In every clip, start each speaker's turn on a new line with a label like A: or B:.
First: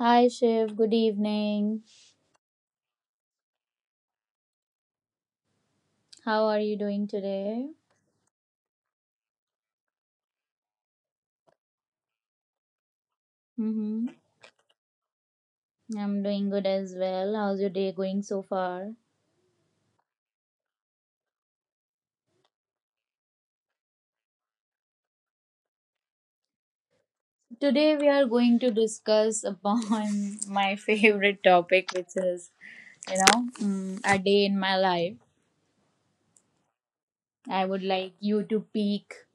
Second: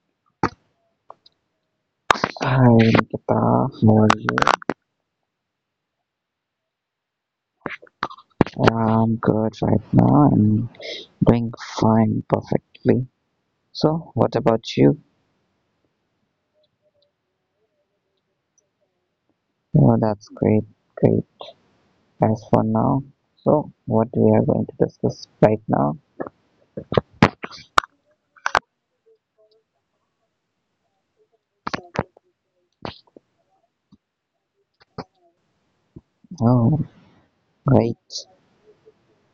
A: Hi Shiv, good evening.
B: Hi, Nikita. How are you?
A: How are you doing today?
B: Yeah, I'm good right now. I'm doing fine, perfectly.
A: Mm-hmm.
B: So, what about you?
A: I'm doing good as well. How's your day going so far?
B: Oh, that's great, great. As for now, so what we are going to discuss right now?
A: Today we are going to discuss upon my favorite topic, which is a day in my life.
B: Oh,
A: I would
B: right.
A: like you to pick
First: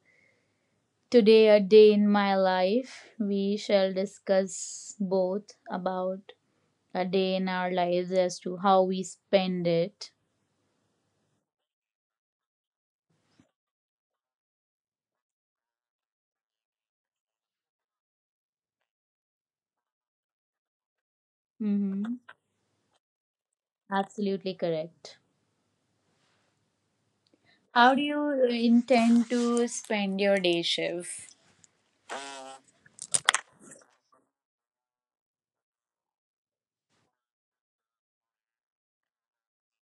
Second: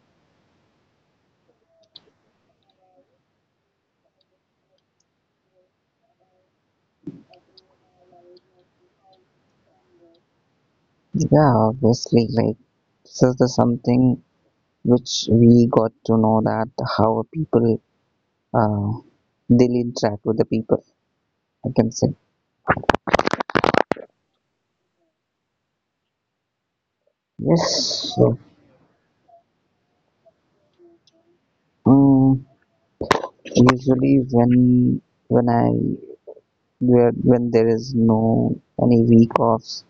A: today a day in my life. We shall discuss both about a day in our lives as to how we spend it.
B: Yeah, obviously, like this is the something which we got to know that how people uh, they interact with the people. I can
A: Mm-hmm.
B: say
A: Absolutely correct. How do
B: yes.
A: you
B: So,
A: intend to spend your day, Shiv?
B: um, usually when I when there is no any week offs,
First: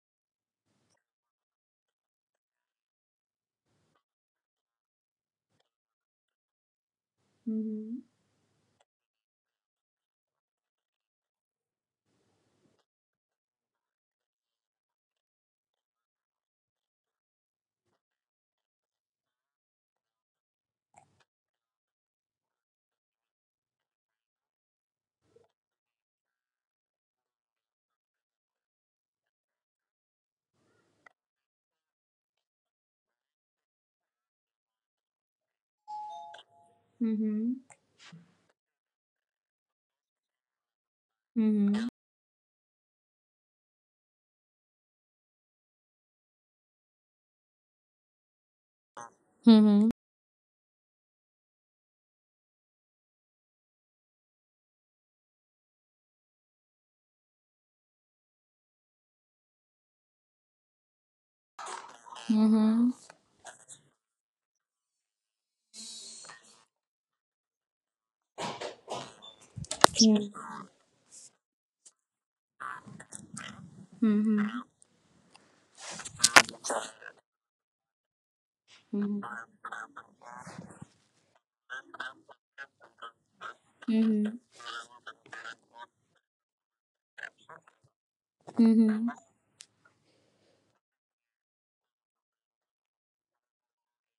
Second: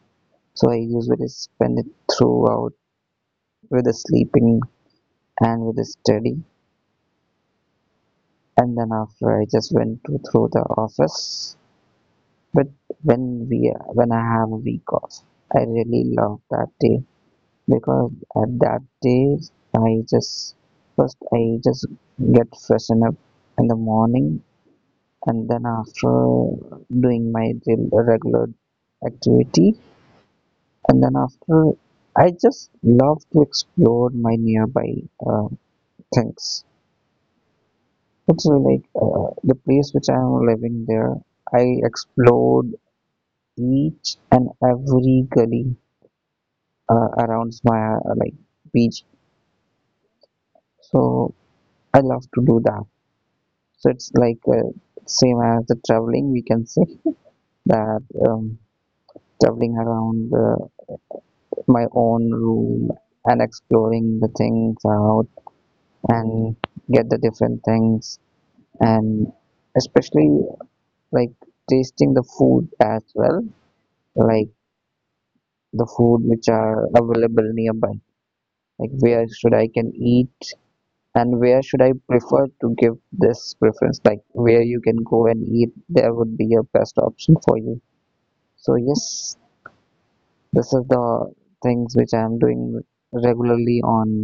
B: so I usually spend it throughout with the sleeping and with the study,
A: Mm-hmm.
B: and then after I just went to through the office. But when we when I have a week off, I really love that day because at that day I just I just get freshen up in the morning and then after doing my regular activity and then after I just love to explore my nearby uh, things.
A: Mm-hmm.
B: It's like the place which I am living there. I explored each and every gully around my like beach,
A: Mm-hmm.
B: so I love to do that. So it's like same as the traveling, we can say that um, traveling around the my own
A: Mm-hmm.
B: room and exploring the things out, and get the different things, and especially
A: Mm-hmm.
B: like tasting the food as well, like the food which are available nearby, like
A: Mm-hmm.
B: where should I can eat and where should I prefer to give this preference, like
A: Mm-hmm.
B: where you can go and eat, there would be a best option for you. So yes,
A: Mm-hmm.
B: this is the things which I am doing regularly on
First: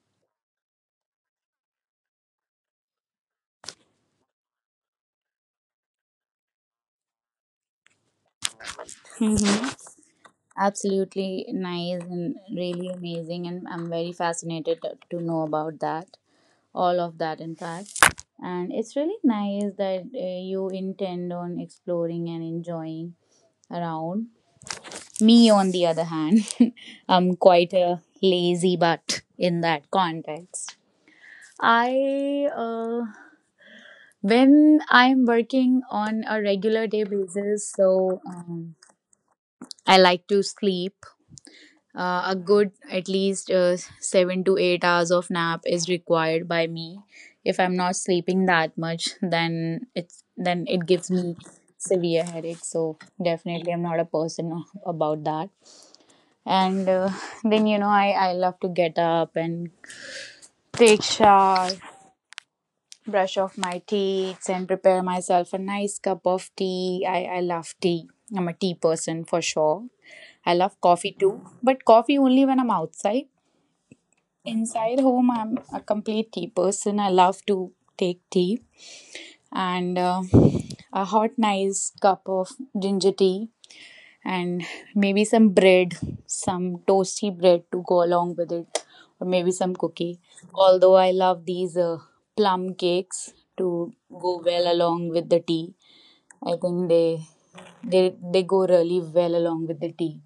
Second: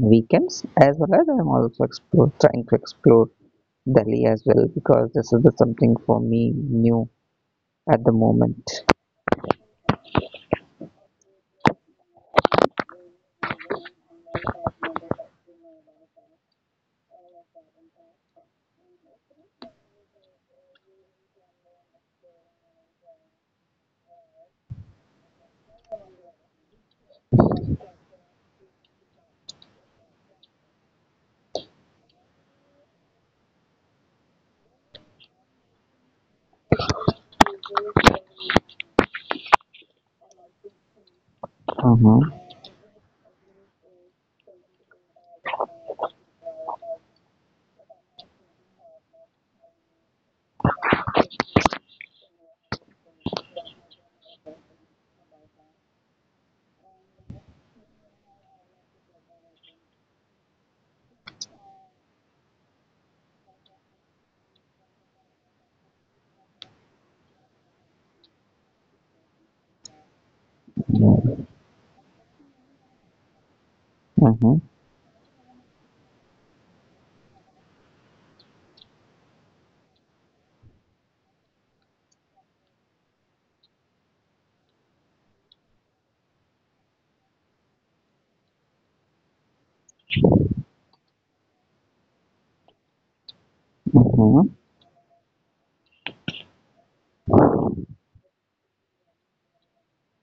B: weekends, as well as I'm also trying to explore Delhi as well, because this is the something for me new at the moment.
A: Mm-hmm. Absolutely nice and really amazing, and I'm very fascinated to know about that, all of that, in fact. And it's really nice that you intend on exploring and enjoying around. Me, on the other hand, I'm quite a lazy butt in that context. I, uh, when I'm working on a regular day basis, so I like to sleep.
B: Mm-hmm.
A: A good at least 7 to 8 hours of nap is required by me. If I'm not sleeping that much, then it gives me severe headaches. So definitely, I'm not a person about that and then you know, I love to get up and take shower, brush off my teeth and prepare myself a nice cup of tea. I love tea. I'm a tea person for sure. I love coffee too, but coffee only when I'm outside.
B: Mm-hmm.
A: Inside home, I'm a complete tea person. I love to take tea, and a hot nice cup of ginger tea, and maybe some bread, some toasty bread to go along with it, or maybe some cookie. Although I love these plum cakes to go
B: Mm-hmm.
A: well along with the tea, I think they go really well along with the tea.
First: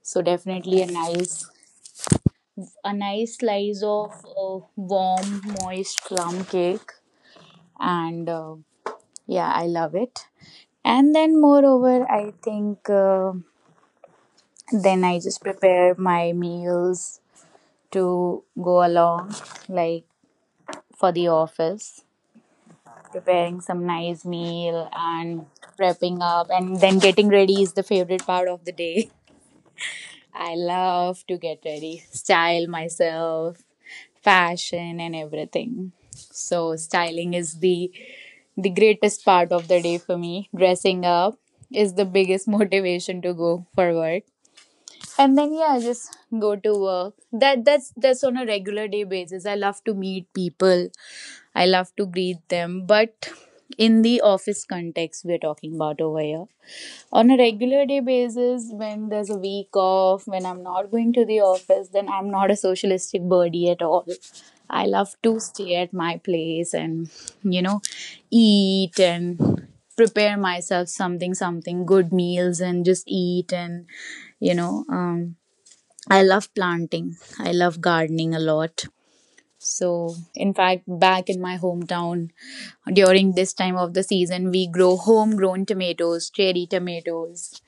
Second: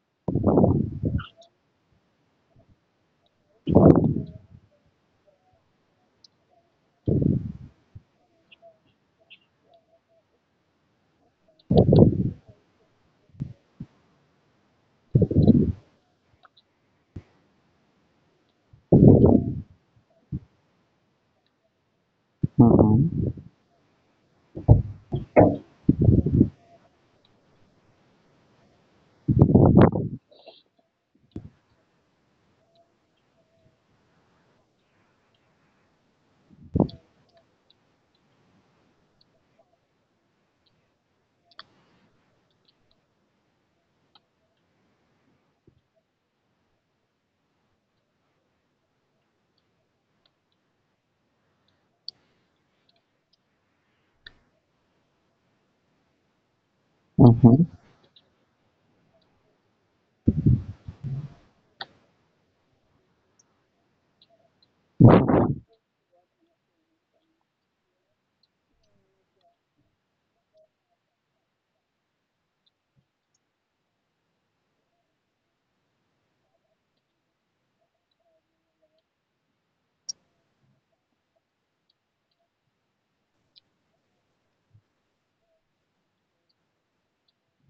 A: So definitely a nice slice of warm moist plum cake, and yeah, I love it. And then moreover, I think. Then I just prepare my meals to go along, like for the office,
B: Mm-hmm.
A: preparing some nice meal, and prepping up and then getting ready is the favorite part of the day. I love to get ready, style myself, fashion and everything. So styling is the greatest part of the day for me. Dressing up is the biggest motivation to go for work. And then yeah, I just go to work. That's on a regular day basis. I love to meet people, I love to greet them, but in the office context we're talking about over here. On a
B: Mm-hmm.
A: regular day basis, when there's a week off, when I'm not going to the office, then I'm not a socialistic birdie at all. I love to stay at my place and you know, eat and prepare myself something good meals and just eat. And you know, I love planting, I love gardening a lot. So in fact, back in my hometown, during this time of the season, we grow homegrown tomatoes, cherry tomatoes,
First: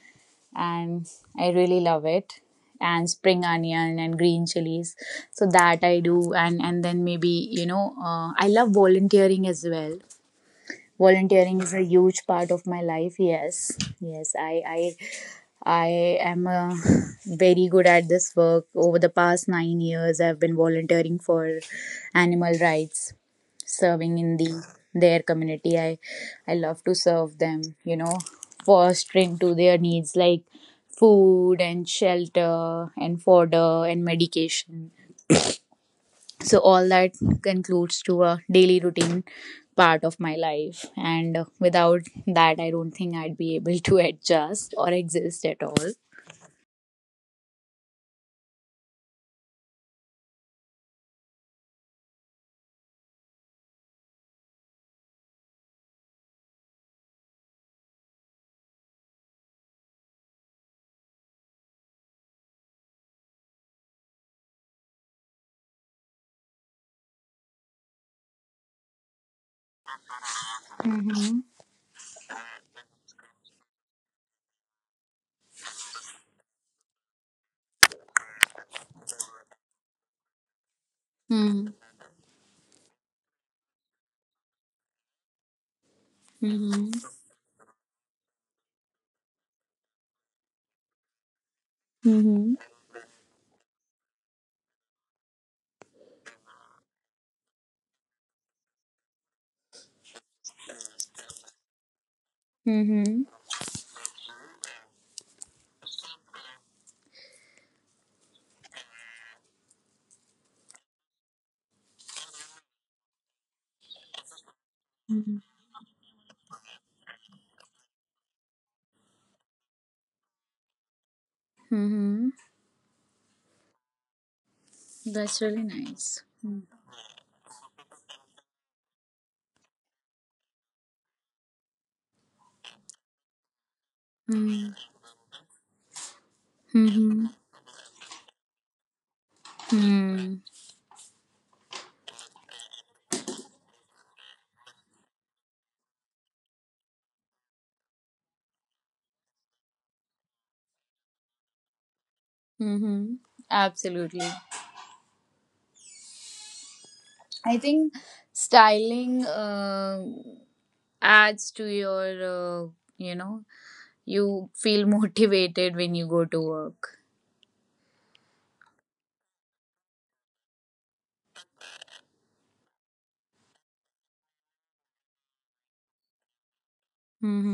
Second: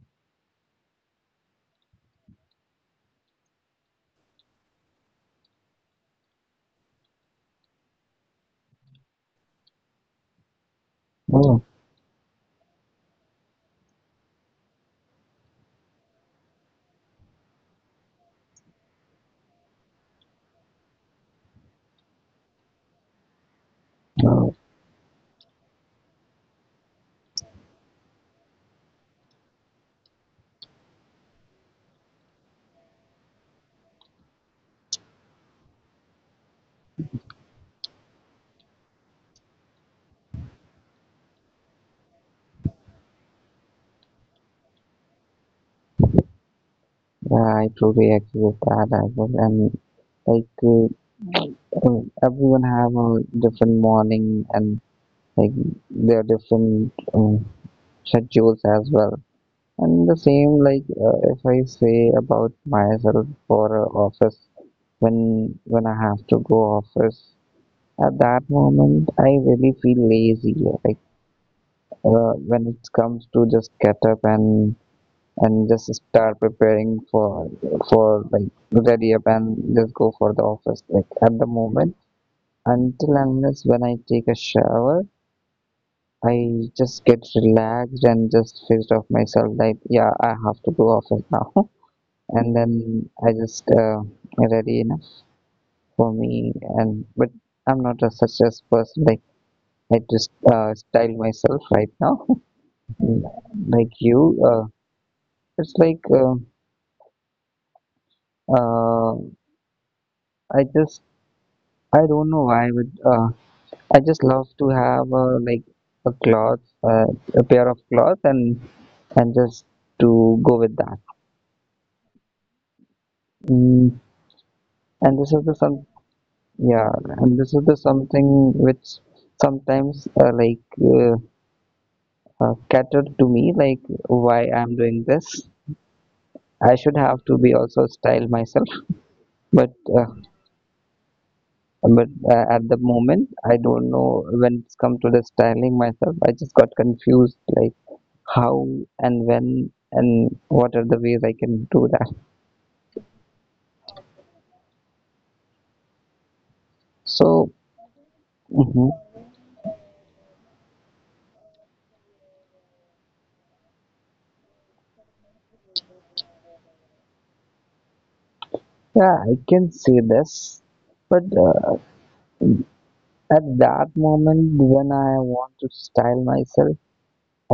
A: and I really love it. And spring onion and green chilies, so that I do. And then maybe you know, I love volunteering as well. Volunteering
B: Oh,
A: is a huge part of my life. Yes, yes, I am very good at this work. Over the past 9 years, I've been volunteering for animal rights, serving in the
B: oh,
A: their community. I love to serve them, you know, fostering to their needs like food and shelter and fodder and medication. So all that concludes to a daily routine part of my life, and without that I don't think I'd be able to adjust or exist at all.
B: yeah, I totally agree with that as well. And like everyone have a different morning and like their different schedules as well. And the same, like if I say about myself for office, when I have to go office, at that moment I really feel lazy. Like
A: Mm-hmm.
B: when it comes to just get up, and just start preparing for like ready up and just go for the office. Like at the
A: Mm-hmm.
B: moment, until unless when I take a shower, I
A: Mm-hmm.
B: just get relaxed and just switched off myself. Like yeah, I have to go office now. And then I just ready enough for me. And but I'm not a such as person like I just style myself right now,
A: Mm-hmm.
B: like you. It's like uh, I just I don't know why, but I just love to have
A: Mm-hmm.
B: like a cloth, a pair of cloth, and just to go with that.
A: Mm-hmm.
B: Mm, and this
A: That's
B: is the
A: really
B: some
A: nice.
B: Yeah, and this is the something which sometimes like, cater to me like why I'm
A: Mm-hmm.
B: doing this, I should have
A: Mm-hmm.
B: to be also style myself, but uh,
A: Hmm.
B: but at the moment I don't know, when it's come to the styling myself I just got confused like how and when and what are the ways I can do that.
A: Mm-hmm. Absolutely.
B: So
A: I think
B: mhm,
A: styling adds to your, you know, you feel motivated when you go to work.
B: yeah, I can say this, but at that moment when I want to style myself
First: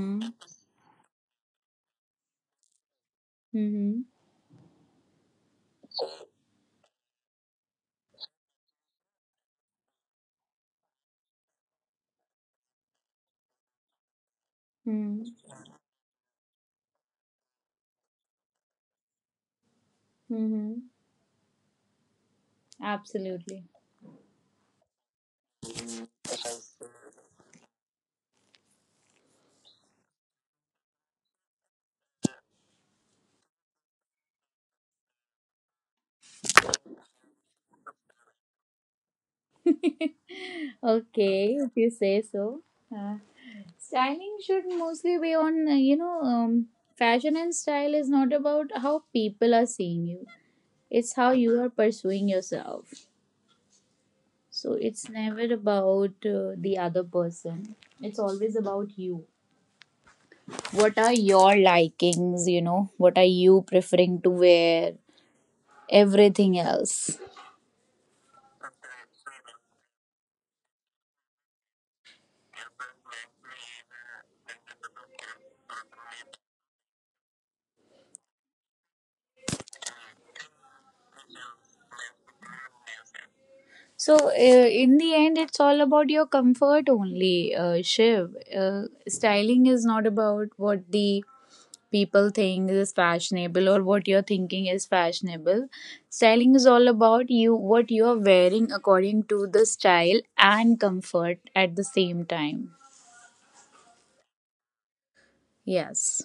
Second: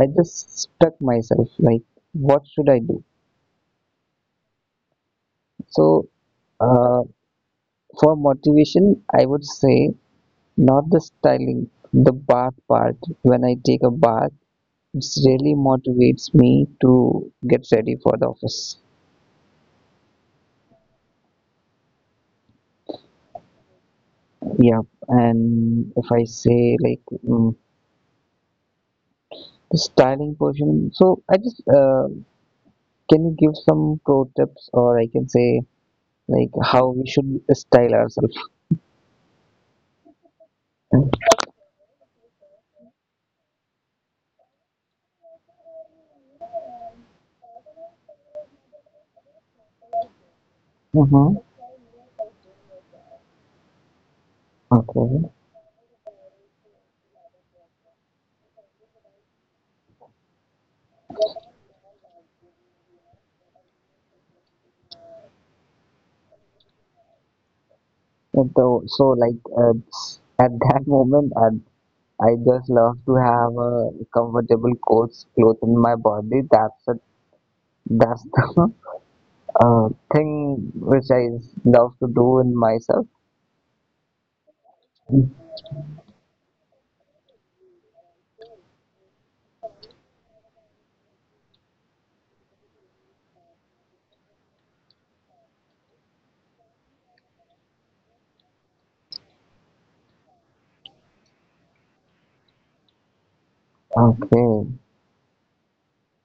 B: I just stuck myself like what should I do.
A: Mm-hmm.
B: So uh, for motivation, I would say not the styling, the bath part. When I take a bath, it really
A: Mm-hmm.
B: motivates me to get ready for the office.
A: Mm-hmm. Absolutely.
B: Yeah, and if I say like the styling portion, so I just can you give some pro tips, or I can say like how we should style ourselves.
A: Okay, if you say so. Uh, Styling should mostly be on, you know, fashion and style is not about how people are seeing you. It's how
B: Mm-hmm.
A: you are pursuing yourself. So it's
B: Okay.
A: never about the other person. It's always about you. What are your likings, you know? What are you preferring to wear? Everything else.
B: And so like at that moment, at I just love to have a comfortable clothes cloth in my body. That's it. That's the uh, thing which I love to do in myself.
A: So, in the end, it's all about your comfort only, Shiv. Styling is not about what the people think is fashionable or what you're thinking is fashionable. Styling is all about you, what you're wearing according to the style and comfort at the same time.
B: Okay,
A: Yes.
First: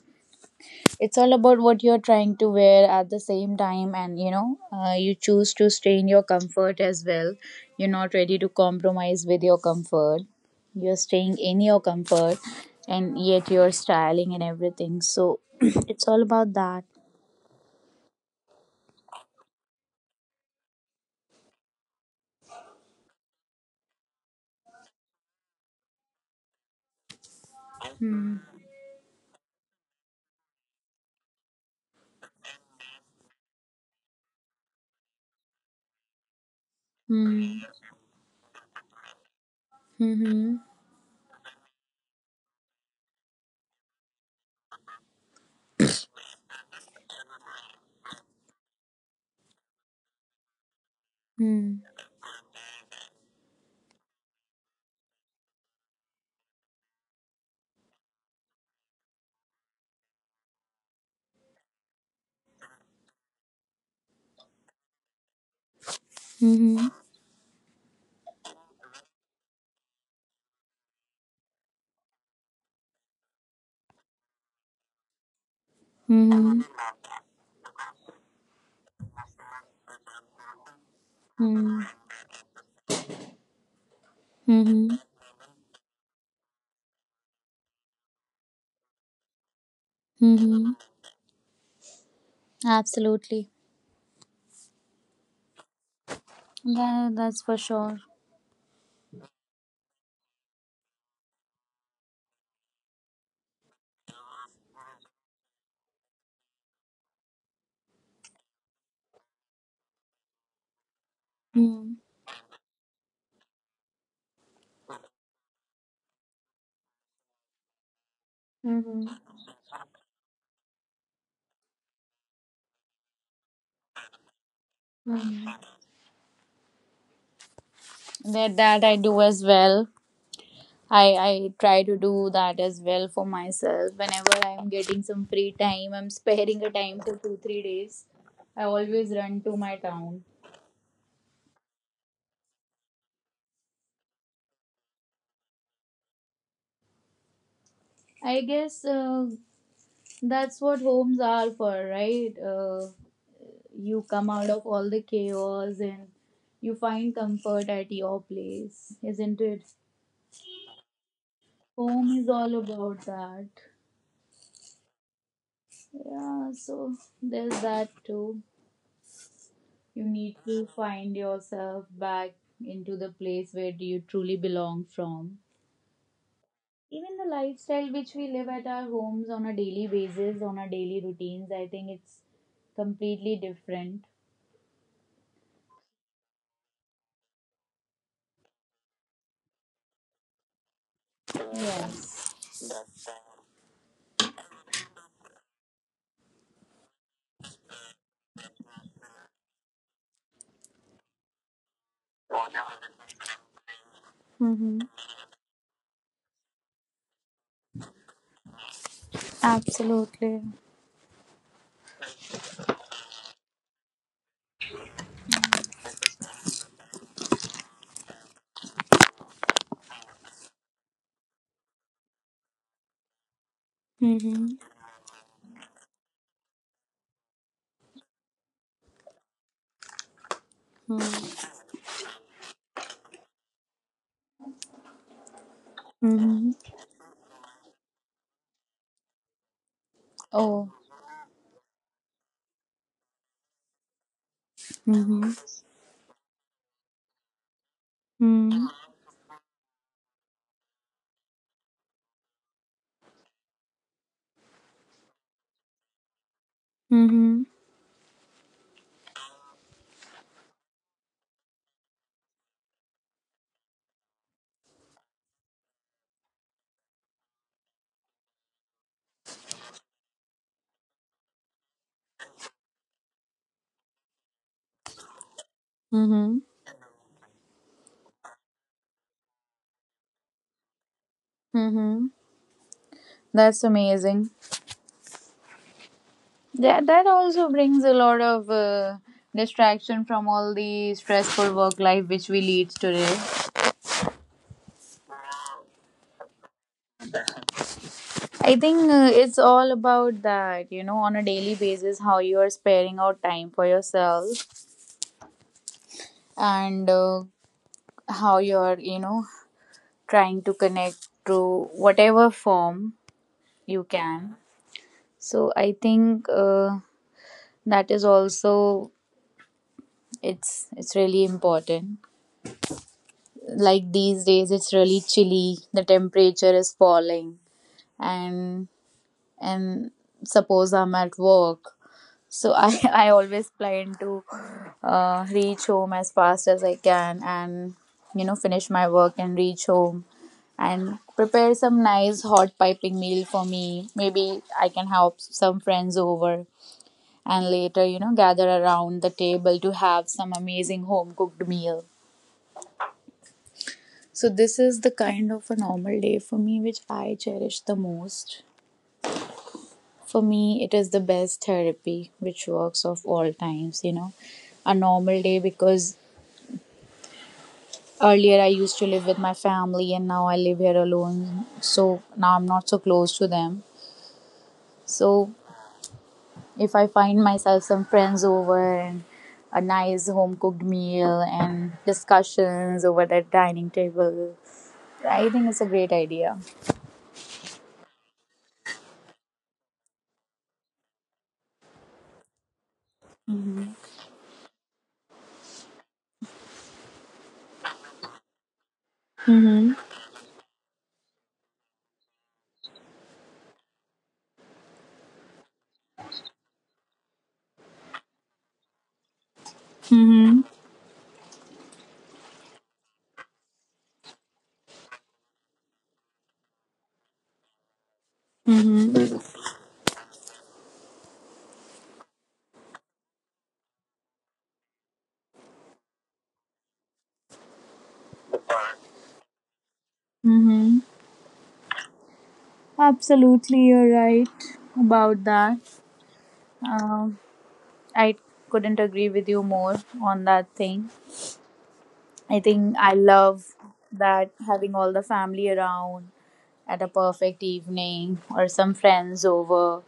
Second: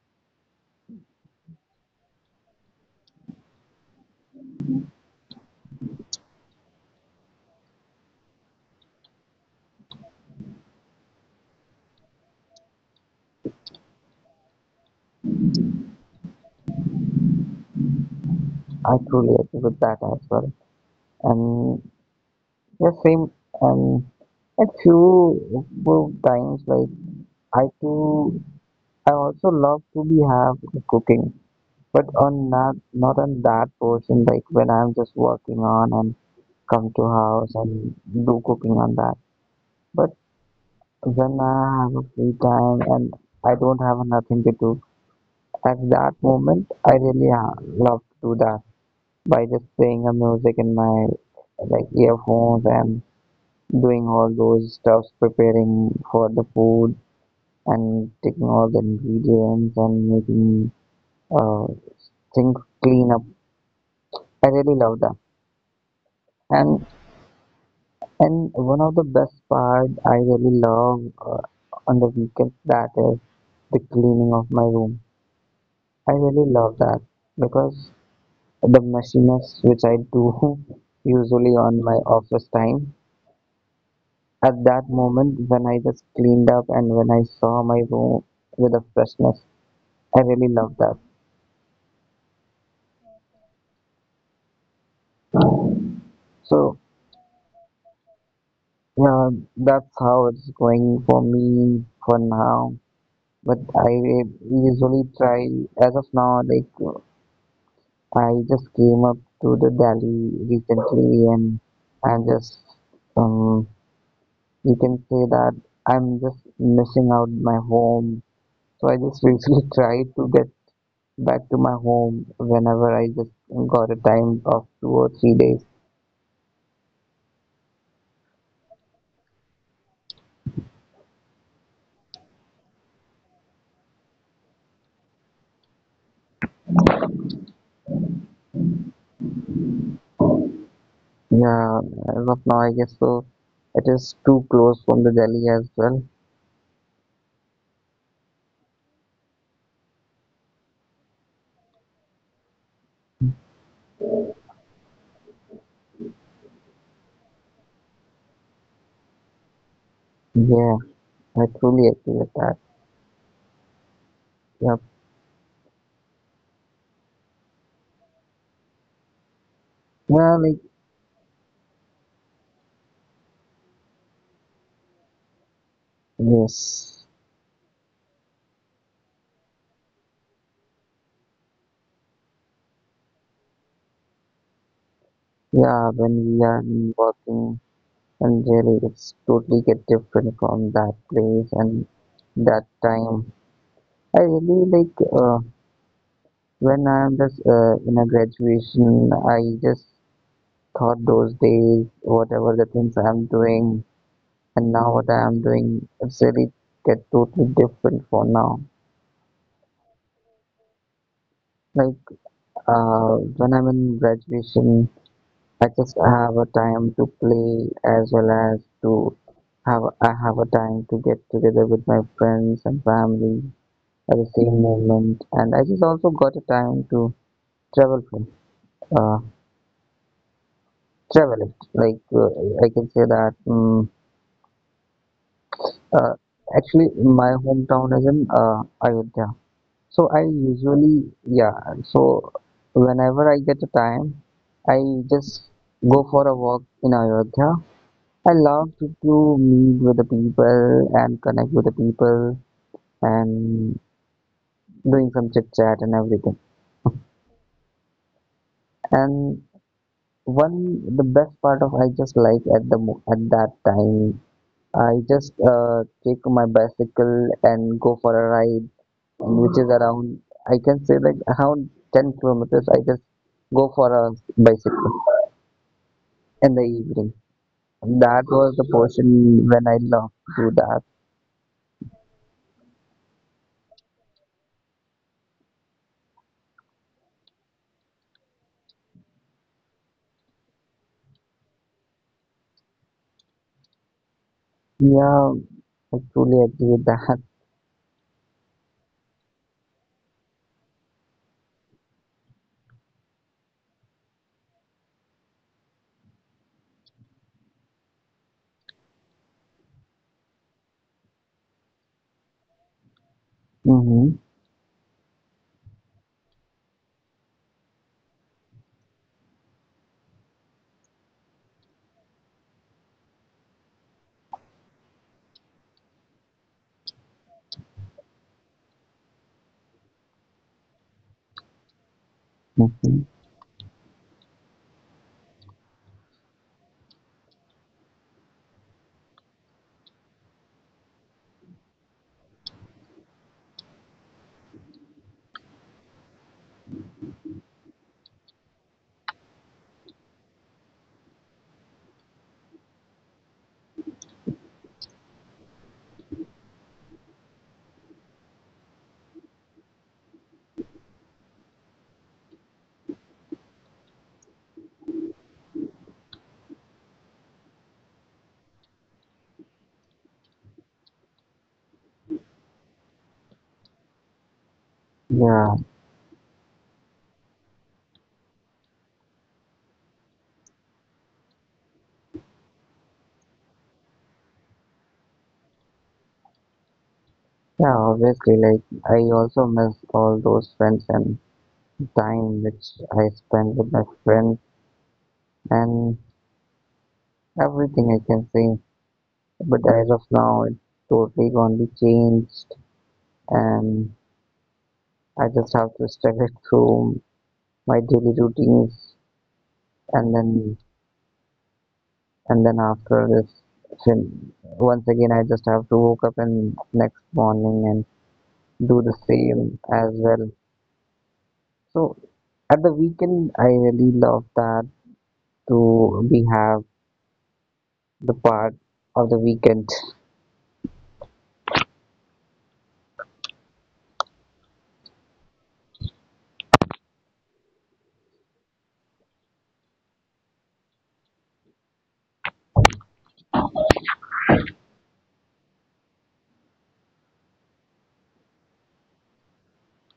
A: It's all about what you're trying to wear at the same time, and you know, you choose to stay in your comfort as well. You're not ready to compromise with your comfort. You're staying in your comfort and yet you're styling and everything. So it's all about that.
B: I truly agree with that as well. And the same, and a few times like I
A: Hmm.
B: too I also love to be have cooking, but on not on that portion, like when I'm just working on and come to house
A: Hmm.
B: and do cooking on that. But
A: Hmm.
B: when I have a free time and I don't have nothing to do, at that moment, I really love to do that by just playing a music in my
A: Hmm.
B: like earphones and doing all those stuffs, preparing for the food and taking all the ingredients and making uh, things clean up. I really love that. And
A: Hmm.
B: and one of the best part I really love on the weekends, that is the cleaning of my room. I really
A: Hmm.
B: love that, because the messiness which I do usually on
A: Hmm.
B: my office time, at that
A: Hmm.
B: moment when I just cleaned up and when I saw my room with a freshness, I really
A: Hmm.
B: love that.
A: Absolutely.
B: So
A: Yeah, that's for sure.
B: yeah, that's how it's going for me for now. But I usually try, as of now, like I just came up to the Delhi recently, and
A: Hmm.
B: and just um, you can say that I'm just missing out my home. So I
A: Hmm.
B: just usually try to get back to my home whenever I just got a time of two or three
A: Hmm.
B: days.
A: That that I do as well. I try to do that as well for myself. Whenever I am getting some free time, I'm sparing a time for 2 3 days. I always run to my town.
B: Yeah, as of now, I guess so. It is too close from the Delhi as well.
A: I guess that's what homes are for, right? You come out of all the chaos and you find comfort at your place, isn't it?
B: Yeah, I truly agree
A: Home
B: with
A: is
B: that.
A: all about that.
B: Yeah,
A: Yeah, so there's that too. You
B: yeah,
A: need
B: like
A: to find yourself back into the place where do you truly belong from.
B: yes,
A: Even the lifestyle which we live at our homes on a daily basis, on our daily routines, I think it's completely different.
B: yeah. When we are working, and really, it's totally get different from that place and
A: Yes.
B: that time. I really like. When I'm just in a graduation, I just thought those days, whatever the things I'm doing, and
A: Mm-hmm.
B: now what I'm doing, it's really get totally different for now.
A: Absolutely.
B: Like when I'm in graduation, I just have a time to play as well as to have I have a time to get together with my friends and family at the same moment, and I just also got a time to travel from. Uh, traveling. Like I can say that uh, actually my hometown is in Ayodhya. So I
A: Oh.
B: usually, yeah. So whenever I get a time, I just
A: Mm-hmm.
B: go for a walk in Ayodhya. I love to meet with the people and connect with the people and doing some chit chat and everything.
A: Mm-hmm.
B: And one the best part of I just like at the at that time, I just take my bicycle and go for a ride, and which is around, I can say like around 10 kilometers. I just go for a bicycle
A: Mm-hmm.
B: in the evening. That was the portion when I love to do that.
A: Mm-hmm. That's amazing. That that also brings a lot of distraction from all the stressful work life which we lead today.
B: Yeah, I truly agree with that.
A: I think it's all about that, you know, on a daily basis, how you are sparing out time for yourself and how you are, you know, trying to connect to whatever form you
B: Mm-hmm.
A: can. So I think that is also it's really important. Like these days, it's really chilly. The temperature is falling, and and suppose I'm at work. So I,
B: Mm-hmm.
A: I always plan to reach home as fast as I can and you know, finish my work and reach home and prepare some nice hot piping meal for me. Maybe I can have some friends over and later you know, gather around the table to have some amazing home cooked meal. So this is the kind of a normal day for me which I cherish the most. For me, it is the best therapy which works of all times, you know. A normal day, because earlier, I used to live with my family, and now I live here alone. So now I'm not so close to them. So
B: Yeah,
A: if I find myself some friends over and a nice home cooked meal and discussions over the dining table, I think it's a great idea.
B: yeah, obviously, like I also miss all those friends and time which I spent with my friends and everything, I can say. But
A: Mm-hmm.
B: as of now, it's totally gonna be changed, and I just have to struggle through my daily routines, and
A: Mm-hmm.
B: then and then after this, once again, I just have to wake up and next morning and do the
A: Mm-hmm.
B: same as well. So at the weekend, I really love that, to we have the part of the weekend.
A: Mm-hmm. Absolutely, you're right about that. Um, I couldn't agree with you more on that thing. I think I love that, having all the family around at a perfect evening or some friends over.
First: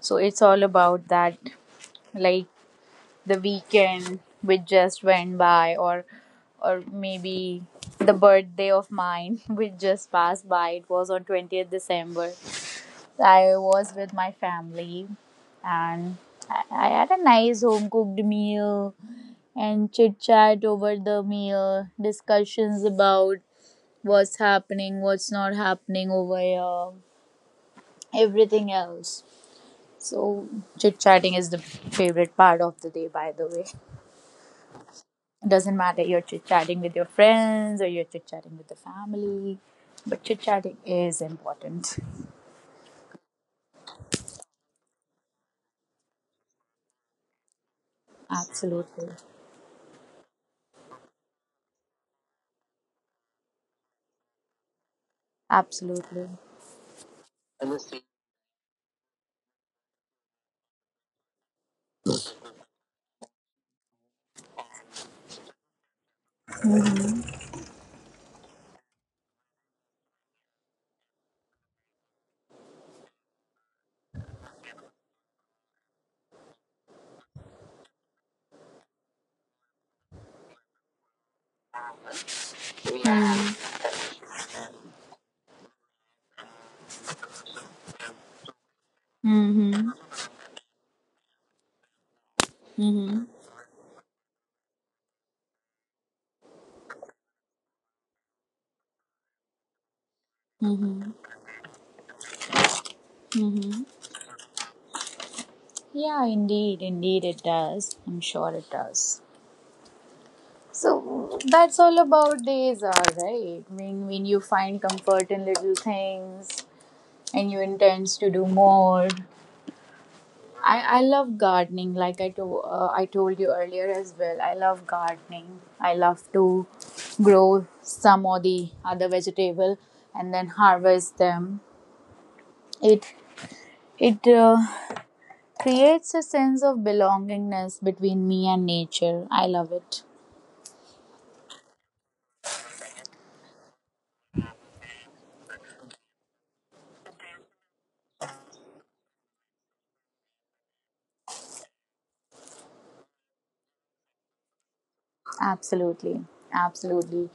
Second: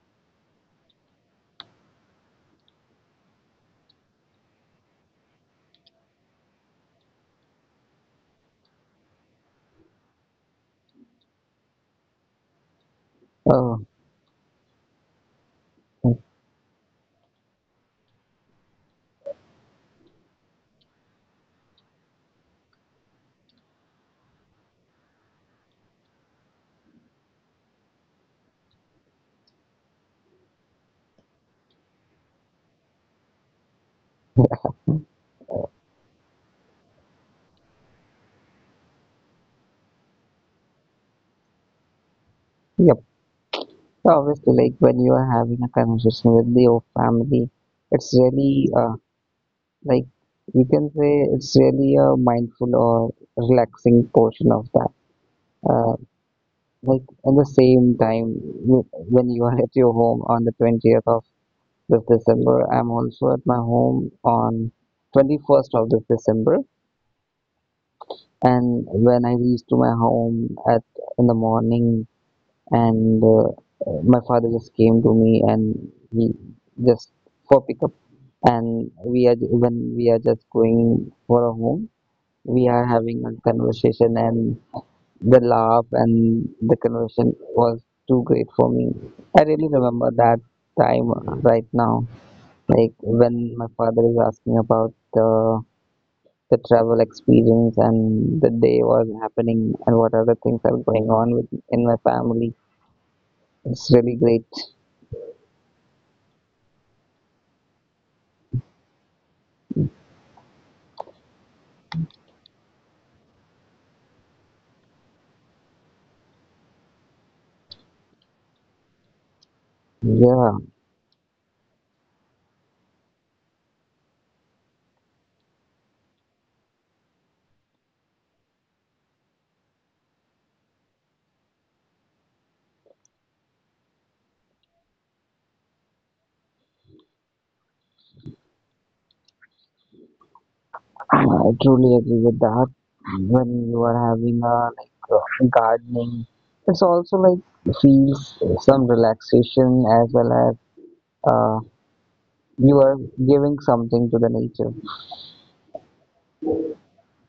A: So it's all about that, like the weekend which just went by, or maybe the birthday of mine which just passed by. It was on 20th December. I
B: Oh.
A: was with my family, and I had a nice home cooked meal and chit chat over the meal, discussions about what's happening, what's not happening over here, everything else. So, chit chatting is the favorite part of the day, by the way. It doesn't matter you're chit chatting with your friends or you're chit chatting with the family, but chit chatting is important.
B: Yep. So, obviously, like when you are having a conversation with your family, it's really uh,
A: Absolutely.
B: Like you can say it's really a mindful or relaxing portion of that. Uh,
A: Absolutely.
B: like at the same time, when you are at your home on the 20th of this December, I'm also at my home on 21st of this December. And when I reach to my home at in the morning, and my father just came to me and he just for pickup, and we are when we are just going for a home, we are having a
A: Mm-hmm.
B: conversation, and the laugh and the conversation was too great for me. I really
A: Mm-hmm.
B: remember that time right now, like
A: Mm-hmm.
B: when my father is asking about the travel experience and the day was happening and what other things are
A: Mm-hmm.
B: going on with in my family.
A: Mm-hmm.
B: It's really great.
A: Yeah, indeed. Indeed, it does. I'm sure it does. So that's all about days are right. When you find comfort in little things and you intend to do more.
B: Yeah.
A: I love gardening, like I to, I told you earlier as well. I love gardening. I love to grow some or the other vegetable and then harvest them. It it creates a sense of belongingness between me and nature. I love it.
B: I truly agree with that. When you are having a like gardening, it's also like feels some relaxation, as well as uh, you are giving something to the nature.
A: Absolutely, absolutely.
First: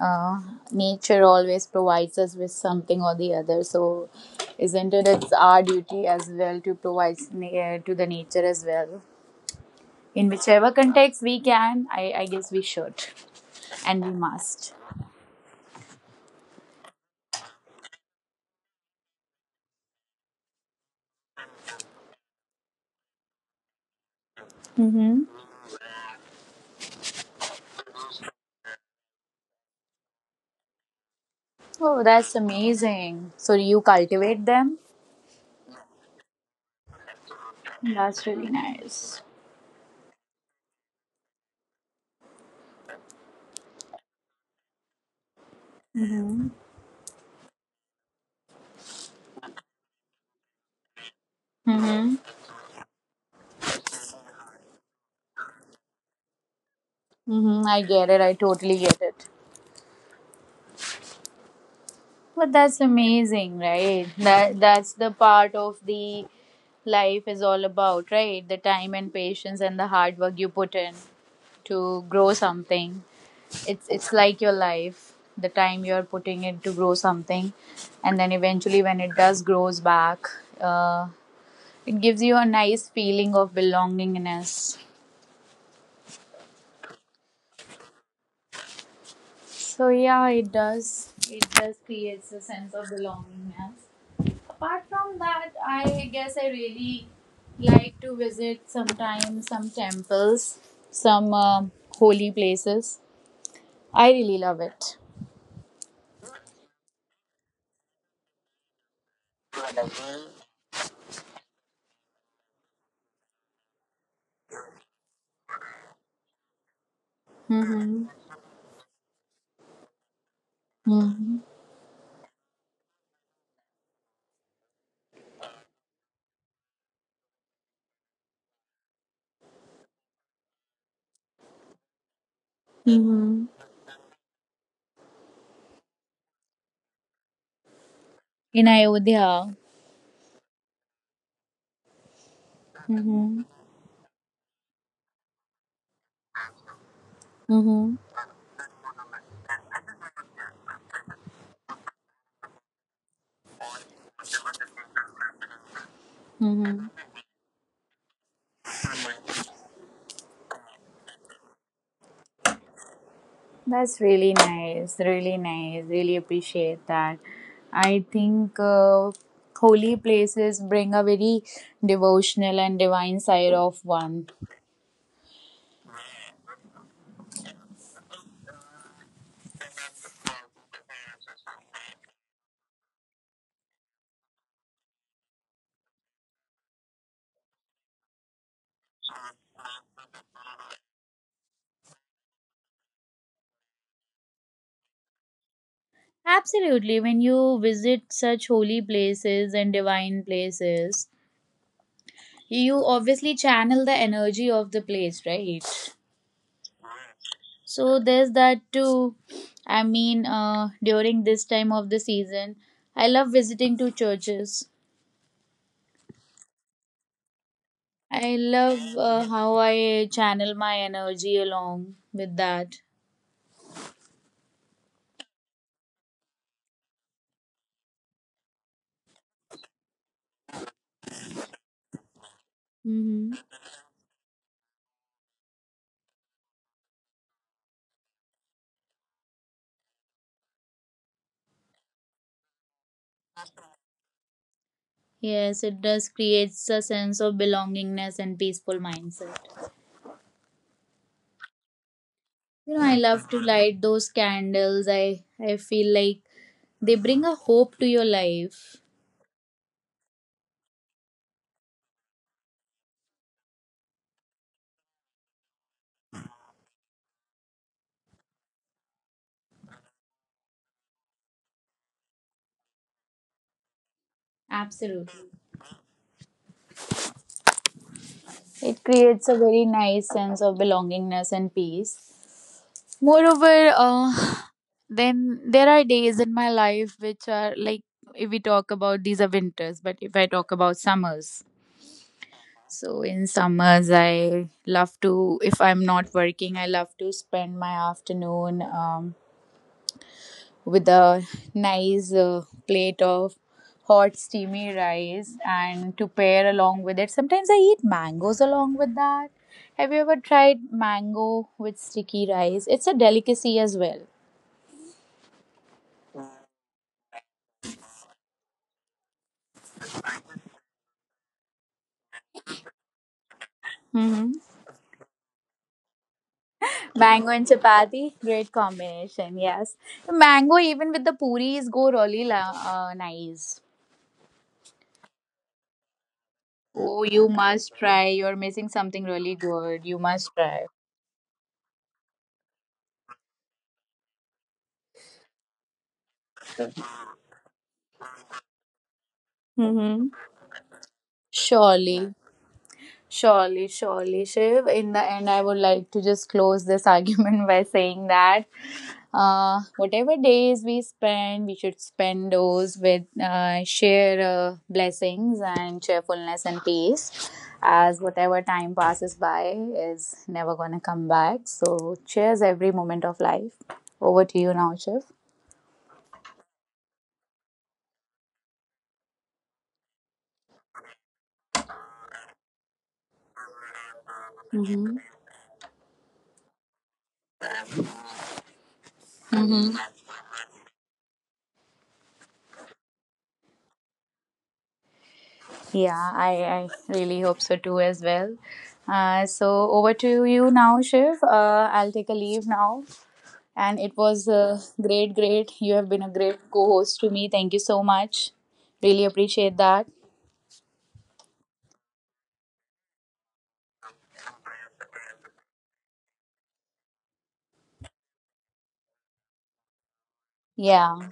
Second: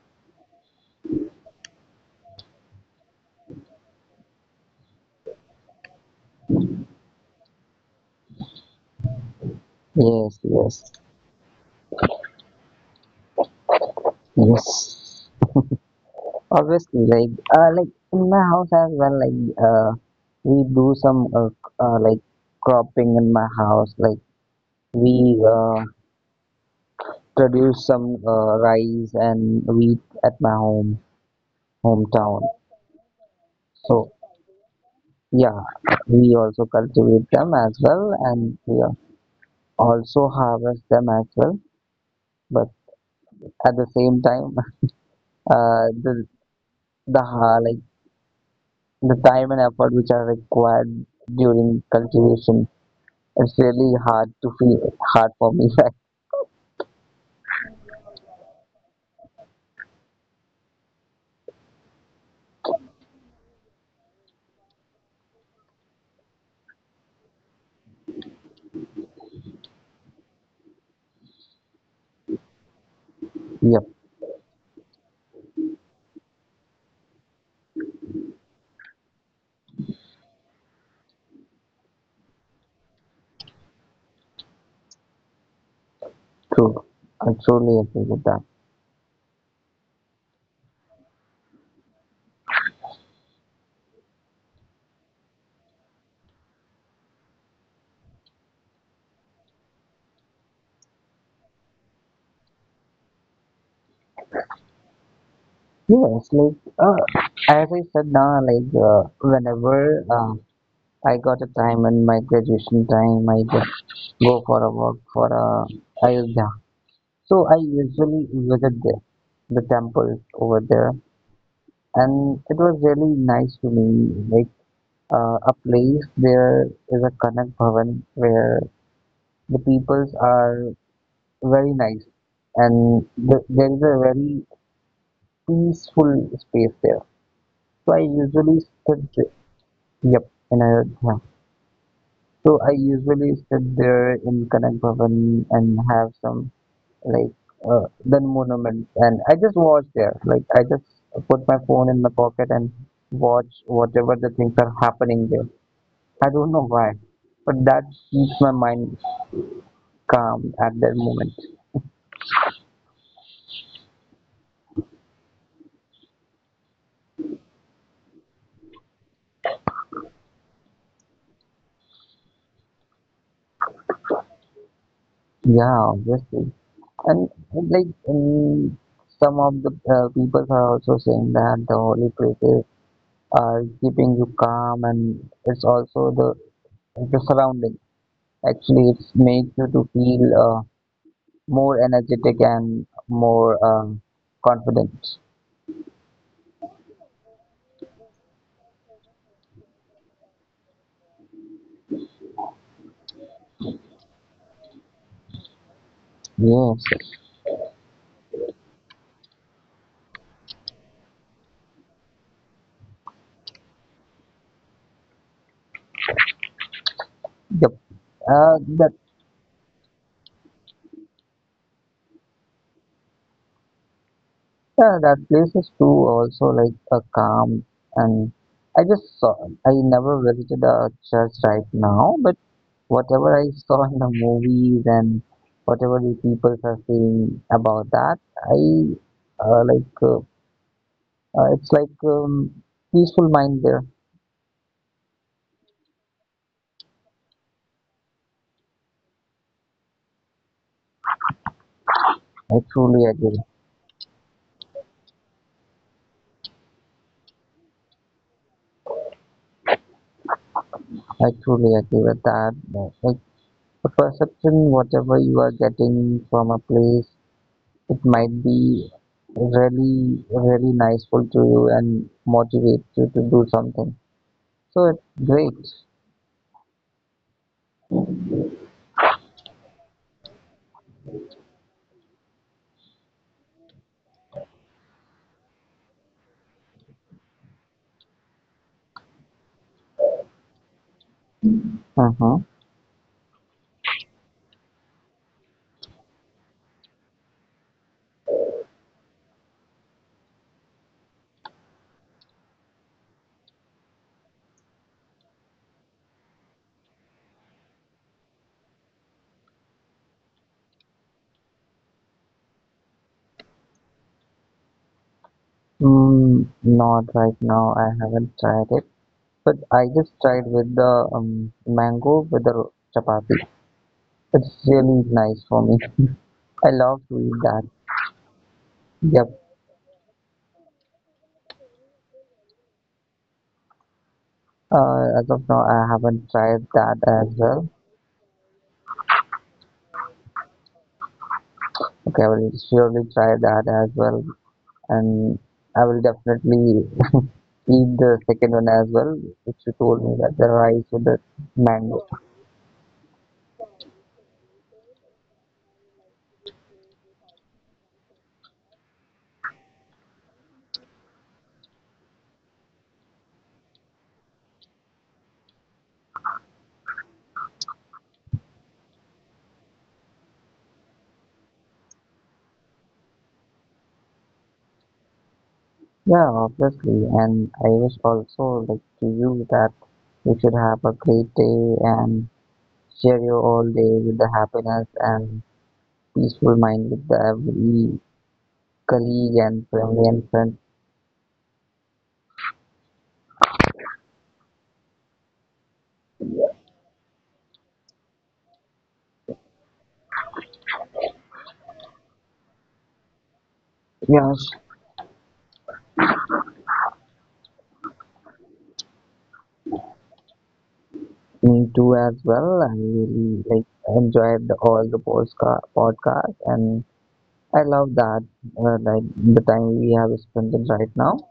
A: Uh, Nature always provides us with something or the other. So, isn't it? It's our duty as well to provide to the nature as well. In
B: Yes,
A: whichever
B: yes,
A: context we can, I guess we should and we must.
B: yes. Obviously, like in my house as well, like uh, we do some like cropping in my house. Like
A: Mm-hmm.
B: we produce some rice and wheat at my
A: Oh, that's
B: hometown.
A: amazing. So, you
B: So
A: cultivate them?
B: yeah, we also cultivate them as well,
A: That's really
B: and we
A: nice.
B: also harvest them as well. But at the same time, uh, the the like the time and effort which are required during
A: Mm-hmm.
B: cultivation, it's really hard to feel hard for me.
A: Mm-hmm. I get it. I totally get it. But that's amazing, right? That that's the part of the life is all about, right? The time and patience and the hard work you put in to grow something.
B: Yeah,
A: It's like your life. The time you're putting in to grow something, and then eventually when it does grows back, uh, it gives you a nice feeling of belongingness.
B: true. I truly agree with that.
A: So yeah, it does. It does creates a sense of belongingness. Apart from that, I guess I really like to visit sometimes some temples, some holy places. I really love it.
B: Yes, like as I said now, like whenever I got a time and my graduation time, I just go for a walk for a Ayodhya. So I
A: Mm-hmm.
B: usually visit the temple over there,
A: Mm-hmm.
B: and it was really nice to me, like a place there is a Kanak Bhavan where the peoples are very nice, and
A: Mm-hmm.
B: there is a very peaceful space there. So I usually
A: In
B: sit,
A: Ayodhya.
B: yep, in Ayodhya. So I usually
A: Mm-hmm.
B: sit there in Kanak Bhavan and have some like
A: Mm-hmm.
B: then monument, and I just watch there like I just put my phone in my pocket and watch whatever the things are happening there. I don't know why,
A: Mm-hmm.
B: but that keeps my mind calm at that moment.
A: That's really nice. Really nice. Really appreciate that. I think holy places bring a very devotional and divine side of one.
B: Yeah, obviously. And like some of the people are also saying that the holy places are keeping you calm, and it's also the surrounding actually, it makes you to feel more energetic and more confident.
A: Absolutely. When you visit such holy places and divine places, you obviously channel the energy of the place, right?
B: Yes.
A: So there's that too. I mean, during this time of the season, I love visiting to churches.
B: Yep.
A: I
B: That
A: love how I channel my energy along with that.
B: Yeah, that place is too also like a calm, and I just saw, I never visited a church right now, but
A: Hmm.
B: whatever I saw in the movies and whatever the people are saying about that, I like it's like peaceful mind there.
A: Yes, it does creates a sense of belongingness and peaceful mindset.
B: I
A: You know, I
B: truly
A: love
B: agree.
A: to light those candles. I feel like they bring a hope to your life.
B: I truly agree with that. I The perception, whatever you are getting from a place, it might be really, really niceful to you and motivate you to do something. So it's
A: Absolutely.
B: great.
A: It creates a very nice sense of belongingness and peace. Moreover, then there are days in my life which are like, if we talk about these are winters, but if I talk about summers.
B: Uh-huh.
A: So in summers, I love to, if I'm not working, I love to spend my afternoon with a nice plate of hot steamy rice and to pair along with it. Sometimes I eat mangoes along with that. Have you ever tried mango with sticky rice? It's a delicacy as well.
B: Mm, not right now. I haven't tried it, but I just tried with the mango with the chapati.
A: Hmm.
B: It's really nice for me. I love to
A: Mango
B: eat
A: and
B: that.
A: chapati, great
B: Yep.
A: combination. Yes, mango even with the puris go really nice.
B: As of now, I haven't tried that
A: Oh, you
B: as well.
A: must try. You're missing something really good. You must try.
B: Okay, I will surely try that as well, and I will definitely eat the second one as well, which you told
A: Mm-hmm.
B: me that the rice with the mango.
A: Surely. Surely, surely, Shiv. In the end, I would like to just close this argument by saying that whatever days we spend, we should spend those with sheer blessings and cheerfulness and peace, as whatever time passes by is never going to come back. So, cheers every moment of life. Over to you now, Shiv.
B: Yeah, obviously, and I wish also like to you that you should have a great day and share your all day with the happiness
A: Mm-hmm.
B: and peaceful mind with the every colleague and
A: Mm-hmm.
B: family and friends.
A: Yeah, I really hope so too as well. So over to you now, Shiv. I'll take a leave now. And it was
B: Yes,
A: great, great. You have been a great co-host to me. Thank you so much. Really appreciate that.
B: me too as well. I really like enjoyed all the podcast, and I love that, like the time we have spent it right now.
A: Yeah,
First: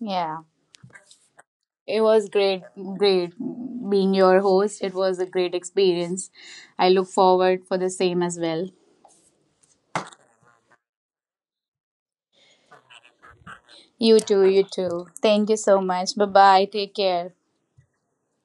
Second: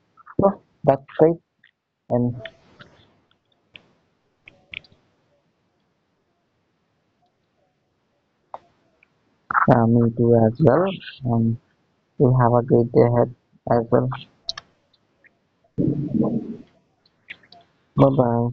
A: yeah.
B: So that's great,
A: It was
B: and
A: great, great being your host. It was a great experience. I look forward for the same as well.
B: me too as well. Um, we have a great day ahead as well.
A: You too, you too. Thank you so much. Bye bye. Take care.
B: Bye